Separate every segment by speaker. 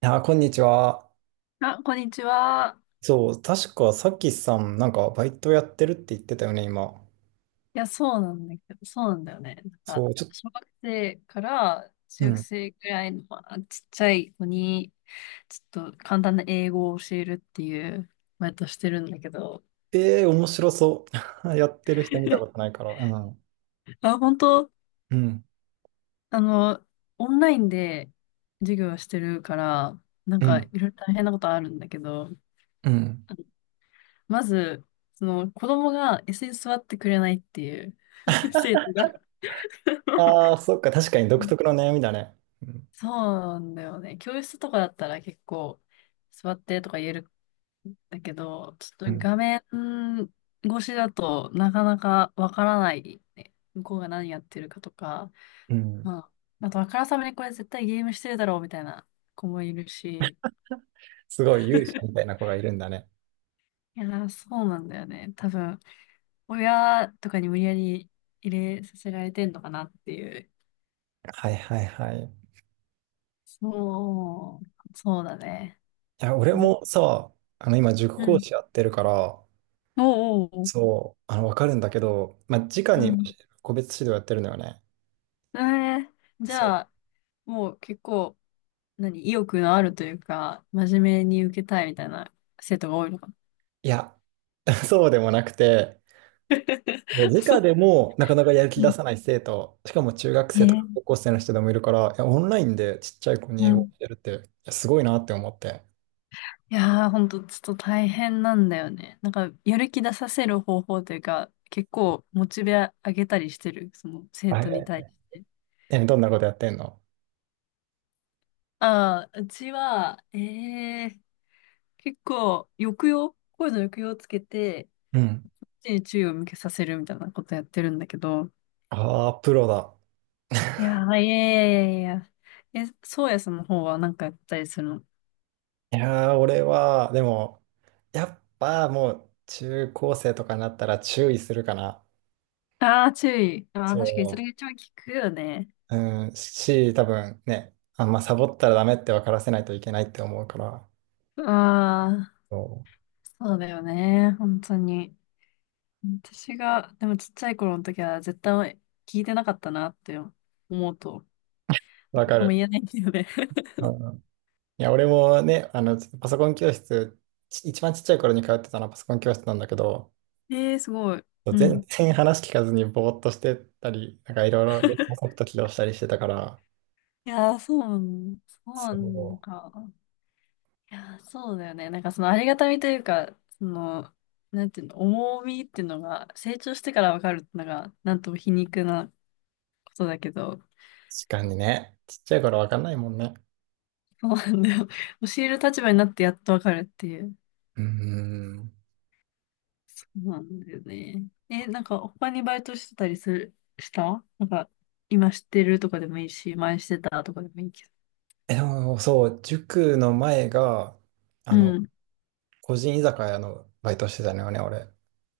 Speaker 1: いやー、こんにちは。
Speaker 2: あ、こんにちは。
Speaker 1: そう、確かさきさん、なんかバイトやってるって言ってたよね、今。
Speaker 2: いや、そうなんだけど、そうなんだよね。なん
Speaker 1: そ
Speaker 2: か、
Speaker 1: う、ちょっと、
Speaker 2: 小学生から中
Speaker 1: う
Speaker 2: 学
Speaker 1: ん。
Speaker 2: 生くらいの、まあ、ちっちゃい子に、ちょっと簡単な英語を教えるっていう、バイトしてるんだけど、
Speaker 1: ええー面白そう。やってる人見たこと ないから。うん。
Speaker 2: あ、本当、
Speaker 1: うん。
Speaker 2: あの、オンラインで授業をしてるから、なん
Speaker 1: う
Speaker 2: かい
Speaker 1: ん。
Speaker 2: ろいろ大変なことあるんだけど、
Speaker 1: うん。
Speaker 2: まず、その子供が椅子に座ってくれないっていう 生徒が。
Speaker 1: ああ、そっか、確かに独特の悩みだね。うん。
Speaker 2: そうなんだよね。教室とかだったら結構座ってとか言えるんだけど、ちょ
Speaker 1: う
Speaker 2: っと
Speaker 1: ん。
Speaker 2: 画面越しだとなかなかわからないね。向こうが何やってるかとか、
Speaker 1: うん。
Speaker 2: まあ、あとあからさまにこれ絶対ゲームしてるだろうみたいな子もいるし、
Speaker 1: すごい勇者みた いな子がいるんだね。
Speaker 2: いやー、そうなんだよね。多分、親とかに無理やり入れさせられてんのかなっていう。
Speaker 1: はいはいはい。い
Speaker 2: そう、そうだね。
Speaker 1: や、俺
Speaker 2: それが。
Speaker 1: もさ、今、塾
Speaker 2: う
Speaker 1: 講
Speaker 2: ん。
Speaker 1: 師やってるから、
Speaker 2: おうおうおう。
Speaker 1: そう、わかるんだけど、直
Speaker 2: う
Speaker 1: に教え
Speaker 2: ん。
Speaker 1: る個別指導やってるのよね。
Speaker 2: えー、じゃあ、もう結構、何、意欲のあるというか、真面目に受けたいみたいな生徒が多いのかな。
Speaker 1: いや、そうでもなくて、もう
Speaker 2: そ
Speaker 1: 直
Speaker 2: う。
Speaker 1: でもなかなかやる気
Speaker 2: う
Speaker 1: 出
Speaker 2: ん。
Speaker 1: さない生徒、しかも中学
Speaker 2: え
Speaker 1: 生とか
Speaker 2: ー
Speaker 1: 高校生の人でもいるから、いや、オンラインでちっちゃい子に
Speaker 2: う
Speaker 1: 英語を
Speaker 2: ん。
Speaker 1: 教えるって、いやすごいなって思って。
Speaker 2: いやー、ほんと、ちょっと大変なんだよね。なんか、やる気出させる方法というか、結構、モチベ上げたりしてる、その、生
Speaker 1: あ、
Speaker 2: 徒に対して。
Speaker 1: どんなことやってんの？
Speaker 2: ああ、うちは、え結構、抑揚、声の抑揚をつけて、
Speaker 1: うん。
Speaker 2: 一日に注意を向けさせるみたいなことやってるんだけど、
Speaker 1: ああ、プロだ。
Speaker 2: いや ー、いやいやいやいや。そうやさんの方はなんかやったりするの？
Speaker 1: いやー、俺は、でも、やっぱもう中高生とかになったら注意するかな。
Speaker 2: ああー、注意。ああ、確かにそ
Speaker 1: そ
Speaker 2: れが一番効くよね。
Speaker 1: う。うん、多分ね、あんまサボったらダメって分からせないといけないって思うから。
Speaker 2: ああ、
Speaker 1: そ
Speaker 2: そうだよね。本当に。私が、でもちっちゃい頃の時は絶対聞いてなかったなって思うと、
Speaker 1: う。わか
Speaker 2: もう
Speaker 1: る。
Speaker 2: 言えないんだよね。
Speaker 1: いや、俺もね、パソコン教室、一番ちっちゃい頃に通ってたのはパソコン教室なんだけど、
Speaker 2: ええー、すごい。う
Speaker 1: 全
Speaker 2: ん。
Speaker 1: 然話聞かずにぼーっとしてたり、なんかいろいろ別のソフト起動したりしてたから、
Speaker 2: いやー、そうなん、そうな
Speaker 1: そ
Speaker 2: の
Speaker 1: う、
Speaker 2: か。いやー、そうだよね。なんかそのありがたみというか、その、なんていうの、重みっていうのが、成長してからわかるっていうのが、なんとも皮肉なことだけど、
Speaker 1: 確かにね、ちっちゃい頃わかんないもんね。
Speaker 2: そうなんだよ。教える立場になってやっとわかるっていう。
Speaker 1: うーん。
Speaker 2: そうなんだよね。なんか他にバイトしてたりする、したなんか、今知ってるとかでもいいし、前してたとかでもいいけど。
Speaker 1: え、でもそう、塾の前が、あ
Speaker 2: う
Speaker 1: の、
Speaker 2: ん。
Speaker 1: 個人居酒屋のバイトしてたのよね、俺。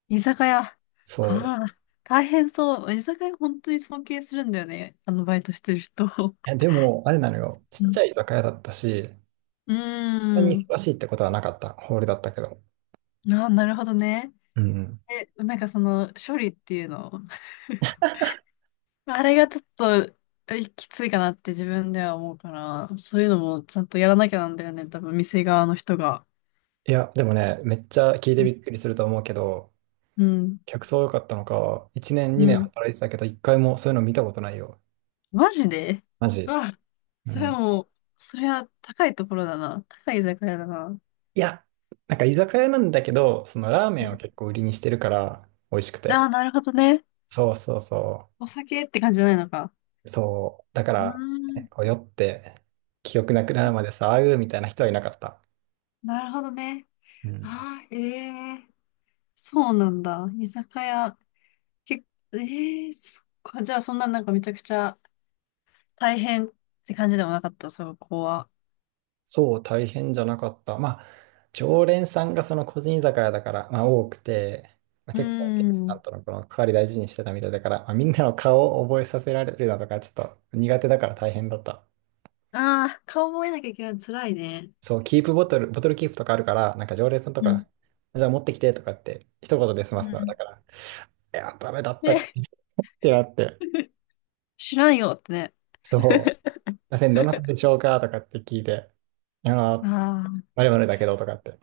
Speaker 2: 居酒屋。あ
Speaker 1: そ
Speaker 2: あ、大変そう。居酒屋本当に尊敬するんだよね。あのバイトしてる人。
Speaker 1: う。え、でも、あれなのよ、ちっ
Speaker 2: う
Speaker 1: ち
Speaker 2: ん。
Speaker 1: ゃい居酒屋だったし、そ
Speaker 2: うー
Speaker 1: んなに
Speaker 2: ん。
Speaker 1: 忙しいってことはなかった、ホールだったけど。
Speaker 2: ああ、なるほどね。
Speaker 1: うん。
Speaker 2: なんかその処理っていうの、あれがちょっときついかなって自分では思うから、そういうのもちゃんとやらなきゃなんだよね、多分店側の人が。
Speaker 1: いや、でもね、めっちゃ聞いてびっくりすると思うけど、
Speaker 2: うん、
Speaker 1: 客層良かったのか、1年、
Speaker 2: う
Speaker 1: 2年
Speaker 2: ん。
Speaker 1: 働いてたけど、1回もそういうの見たことないよ。
Speaker 2: マジで。
Speaker 1: マ
Speaker 2: う
Speaker 1: ジ。
Speaker 2: わ、
Speaker 1: う
Speaker 2: それ
Speaker 1: ん。
Speaker 2: はもう、それは高いところだな。高い居酒屋だな。
Speaker 1: いや、なんか居酒屋なんだけど、そのラーメ
Speaker 2: う
Speaker 1: ンを
Speaker 2: ん。
Speaker 1: 結構売りにしてるから、美味しく
Speaker 2: あ
Speaker 1: て。
Speaker 2: あ、なるほどね。
Speaker 1: そうそうそ
Speaker 2: お酒って感じじゃないのか。
Speaker 1: う。そう。だか
Speaker 2: うー
Speaker 1: ら、ね
Speaker 2: ん、
Speaker 1: こう酔って、記憶なくなるまでさ、あうみたいな人はいなかった。
Speaker 2: なるほどね。
Speaker 1: うん。
Speaker 2: ああ、えそうなんだ。居酒屋。け、そっか。じゃあ、そんななんかめちゃくちゃ大変って感じでもなかった、そこは。
Speaker 1: そう、大変じゃなかった。まあ、常連さんがその個人居酒屋だから、まあ、多くて、まあ、
Speaker 2: うー
Speaker 1: 結構、店主さん
Speaker 2: ん。
Speaker 1: とのこの関わり大事にしてたみたいだから、まあ、みんなの顔を覚えさせられるなとか、ちょっと苦手だから大変だった。
Speaker 2: ああ、顔覚えなきゃいけないの辛いね。
Speaker 1: そう、キープボトル、ボトルキープとかあるから、なんか常連さんと
Speaker 2: うん。
Speaker 1: か、じゃあ持ってきてとかって、一言で済ま
Speaker 2: う
Speaker 1: すの。だ
Speaker 2: ん。
Speaker 1: から、いや、ダメだったっ
Speaker 2: ね、
Speaker 1: てなって、
Speaker 2: 知らんよってね。
Speaker 1: そう、すいません、どなたでしょうかとかって聞いて、いやー、
Speaker 2: あ
Speaker 1: まるまるだけどとかって。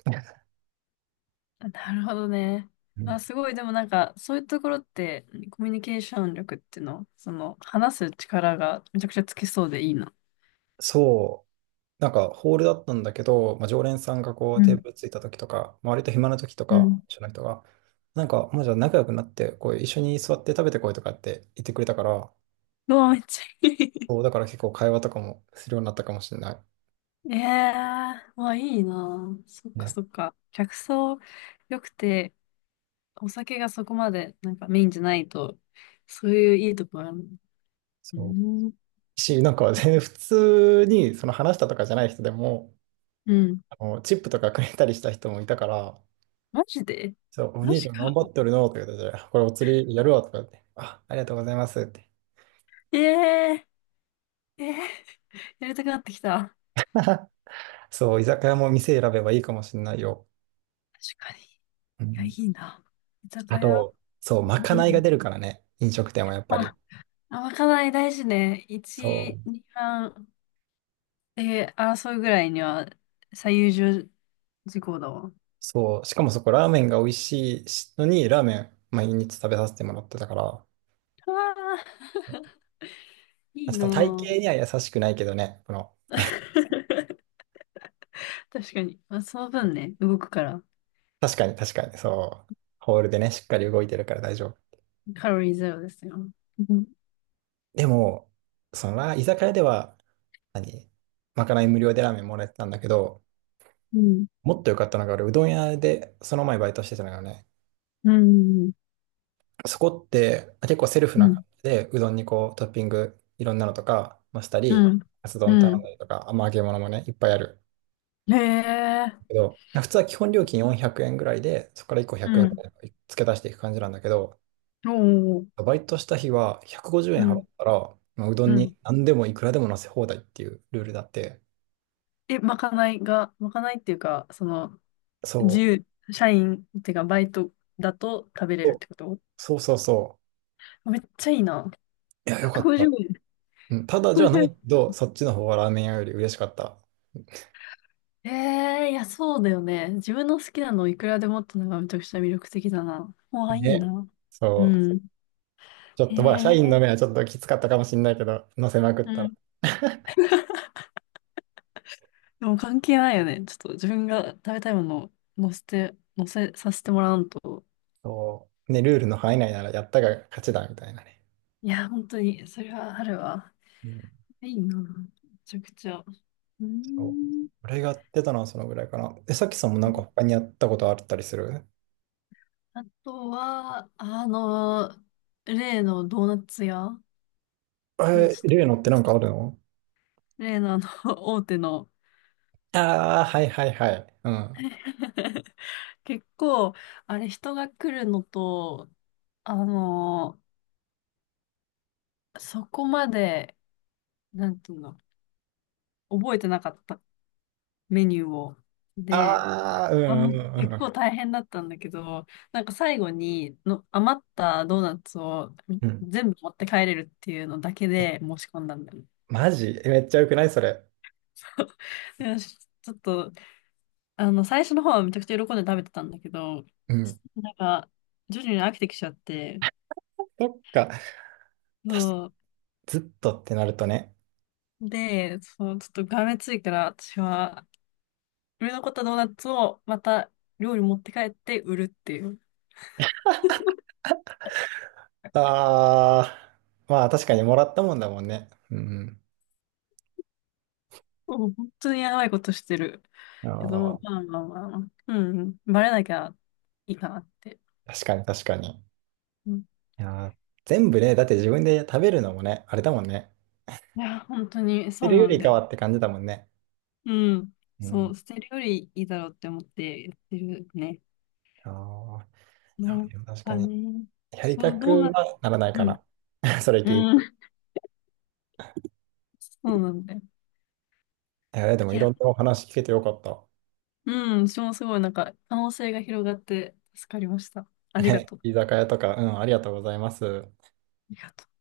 Speaker 2: あ、なるほどね。
Speaker 1: うん。
Speaker 2: あ、すごい。でもなんか、そういうところって、コミュニケーション力っていうの、その、話す力がめちゃくちゃつきそうでいいな。
Speaker 1: そう。なんかホールだったんだけど、まあ、常連さんがこう
Speaker 2: う
Speaker 1: テ
Speaker 2: ん。
Speaker 1: ーブルついた時とか、まあ、割と暇な時と
Speaker 2: う
Speaker 1: か、
Speaker 2: ん。
Speaker 1: 一緒の人が、なんかまあじゃあ仲良くなって、こう一緒に座って食べてこいとかって言ってくれたから、
Speaker 2: うわ、めっちゃいい。
Speaker 1: そうだから結構会話とかもするようになったかもしれな
Speaker 2: ええまあいいな。そっ
Speaker 1: い。
Speaker 2: か
Speaker 1: ね。
Speaker 2: そっか。客層良くて、お酒がそこまでなんかメインじゃないと、そういういいとこあるの。う
Speaker 1: そう。
Speaker 2: ん。
Speaker 1: なんか全然普通にその話したとかじゃない人でも、
Speaker 2: うん。
Speaker 1: あのチップとかくれたりした人もいたから、
Speaker 2: マジで。
Speaker 1: そう、お
Speaker 2: マ
Speaker 1: 兄ち
Speaker 2: ジ
Speaker 1: ゃん頑
Speaker 2: か。
Speaker 1: 張ってるのとか言ってて、これお釣りやるわとか言って、あ、ありがとうございますって。
Speaker 2: ええええやりたくなってきた。
Speaker 1: そう、居酒屋も店選べばいいかもしれないよ。
Speaker 2: 確かに。い
Speaker 1: う
Speaker 2: や、い
Speaker 1: ん。
Speaker 2: いな。居酒
Speaker 1: あ
Speaker 2: 屋。
Speaker 1: と、そう、まか
Speaker 2: う
Speaker 1: ないが
Speaker 2: ん。
Speaker 1: 出るからね、飲食店はやっぱり。
Speaker 2: あ、あ、まかない大事ね。
Speaker 1: そう、
Speaker 2: 1、2番で争うぐらいには最優秀事項だわ。
Speaker 1: そう、しかもそこ、ラーメンが美味しいのに、ラーメン毎日食べさせてもらってたから、
Speaker 2: うわあ、いい
Speaker 1: ちょっと体
Speaker 2: な。
Speaker 1: 型には優しくないけどね、この、
Speaker 2: 確かに。まあ、その分ね、動くから、
Speaker 1: 確かに確かに、そう、ホールでね、しっかり動いてるから大丈夫。
Speaker 2: カロリーゼロですよ。うん。
Speaker 1: でも、そのラ、居酒屋では、何、まかない無料でラーメンもらえてたんだけど、
Speaker 2: うん。
Speaker 1: もっと良かったのが、俺、うどん屋で、その前バイトしてたのよね。
Speaker 2: うん。
Speaker 1: そこって、あ、結構セルフ
Speaker 2: う
Speaker 1: な
Speaker 2: ん。
Speaker 1: 感じで、うどんにこうトッピングいろんなのとか、ました
Speaker 2: う
Speaker 1: り、
Speaker 2: ん。
Speaker 1: カツ丼頼ん
Speaker 2: う
Speaker 1: だりとか、あ、まあ揚げ物もね、いっぱいある
Speaker 2: ん。へえ。
Speaker 1: けど、普通は基本料金400円ぐらいで、そこから1個
Speaker 2: う
Speaker 1: 100円ぐ
Speaker 2: ん。
Speaker 1: らい付け足していく感じなんだけど、
Speaker 2: おお。
Speaker 1: バイトした日は150円
Speaker 2: う
Speaker 1: 払
Speaker 2: ん。
Speaker 1: ったら、まあうどん
Speaker 2: うん。
Speaker 1: に何でもいくらでも乗せ放題っていうルールだって、
Speaker 2: まかないが、まかないっていうか、その、自
Speaker 1: そ
Speaker 2: 由、社員っていうか、バイトだと食べれ
Speaker 1: う、
Speaker 2: るっ
Speaker 1: お、
Speaker 2: てこと。
Speaker 1: そうそうそ
Speaker 2: めっちゃいいな。
Speaker 1: いや、よかっ
Speaker 2: 150
Speaker 1: た。
Speaker 2: 円。
Speaker 1: うん、ただじゃない
Speaker 2: 150
Speaker 1: けど、そっちの方がラーメン屋より嬉しかった。
Speaker 2: えん。いや、そうだよね。自分の好きなのをいくらでもってのがめちゃくちゃ魅力的だな。わあ、いい
Speaker 1: ね。
Speaker 2: な。う
Speaker 1: そう。
Speaker 2: ん。
Speaker 1: ちょっ
Speaker 2: へ
Speaker 1: とまあ、社員
Speaker 2: え。
Speaker 1: の目はちょっときつかったかもしれないけど、乗せまくっ
Speaker 2: う
Speaker 1: たら。
Speaker 2: ん。でも関係ないよね。ちょっと自分が食べたいものを載せさせてもらわんと。
Speaker 1: そう。ね、ルールの範囲内ならやったが勝ちだ、みたいなね。
Speaker 2: いや、本当に、それはあるわ。
Speaker 1: うん。
Speaker 2: いいな。めちゃくちゃ。う
Speaker 1: そう。
Speaker 2: ん。
Speaker 1: 俺がやってたのはそのぐらいかな。え、さきさんもなんか他にやったことあったりする？
Speaker 2: あとは、例のドーナツ屋で、
Speaker 1: えー、例のってな
Speaker 2: ちょ
Speaker 1: ん
Speaker 2: っ
Speaker 1: か
Speaker 2: と
Speaker 1: あるの？
Speaker 2: 例の大手の。
Speaker 1: ああー、はいはいはい。うん。
Speaker 2: 結構、あれ、人が来るのと、あの、そこまで、なんていうの、覚えてなかったメニューを。で、
Speaker 1: ああ、うんうんうん
Speaker 2: 結
Speaker 1: う
Speaker 2: 構
Speaker 1: ん。
Speaker 2: 大変だったんだけど、なんか最後にの余ったドーナツを
Speaker 1: うん。
Speaker 2: 全部持って帰れるっていうのだけで申し込んだんだよね。
Speaker 1: マジ？え、めっちゃ良くないそれ？
Speaker 2: でちょっと、最初の方はめちゃくちゃ喜んで食べてたんだけど、
Speaker 1: うん。
Speaker 2: なんか、徐々に飽きてきちゃって、
Speaker 1: そっか。確か
Speaker 2: そう。
Speaker 1: ずっとってなるとね。
Speaker 2: で、そう、ちょっとがめついから、私は、売れ残ったドーナツをまた料理持って帰って売るっていう。
Speaker 1: ああ、まあ確かにもらったもんだもんね。うん。
Speaker 2: もう本当にやばいことしてる。
Speaker 1: うん。
Speaker 2: け
Speaker 1: あ
Speaker 2: ど、
Speaker 1: あ。
Speaker 2: まあまあまあまあ、うん、バレなきゃいいかなって。
Speaker 1: 確かに確かに。
Speaker 2: うん、
Speaker 1: いやー、全部ね、だって自分で食べるのもね、あれだもんね。
Speaker 2: いや、本当に
Speaker 1: 食べ
Speaker 2: そう
Speaker 1: るよ
Speaker 2: なん
Speaker 1: り
Speaker 2: だ
Speaker 1: か
Speaker 2: よ。
Speaker 1: はって感じだもんね。
Speaker 2: うん、
Speaker 1: う
Speaker 2: そ
Speaker 1: ん。
Speaker 2: う、捨てるよりいいだろうって思ってやってるね。
Speaker 1: あ
Speaker 2: な
Speaker 1: あ
Speaker 2: ん
Speaker 1: でも確
Speaker 2: か
Speaker 1: かに。
Speaker 2: ね、
Speaker 1: やりた
Speaker 2: そう、どう
Speaker 1: く
Speaker 2: な、
Speaker 1: はならないか
Speaker 2: うん、
Speaker 1: な。それ聞いて。
Speaker 2: うん、そうなんだよ。
Speaker 1: いやでも
Speaker 2: い
Speaker 1: い
Speaker 2: や、
Speaker 1: ろんなお話聞けてよかった。
Speaker 2: うん、私もすごいなんか可能性が広がって助かりました。ありが
Speaker 1: ね、
Speaker 2: とう。あ
Speaker 1: 居酒屋とか、うん、ありがとうございます。
Speaker 2: りがとう。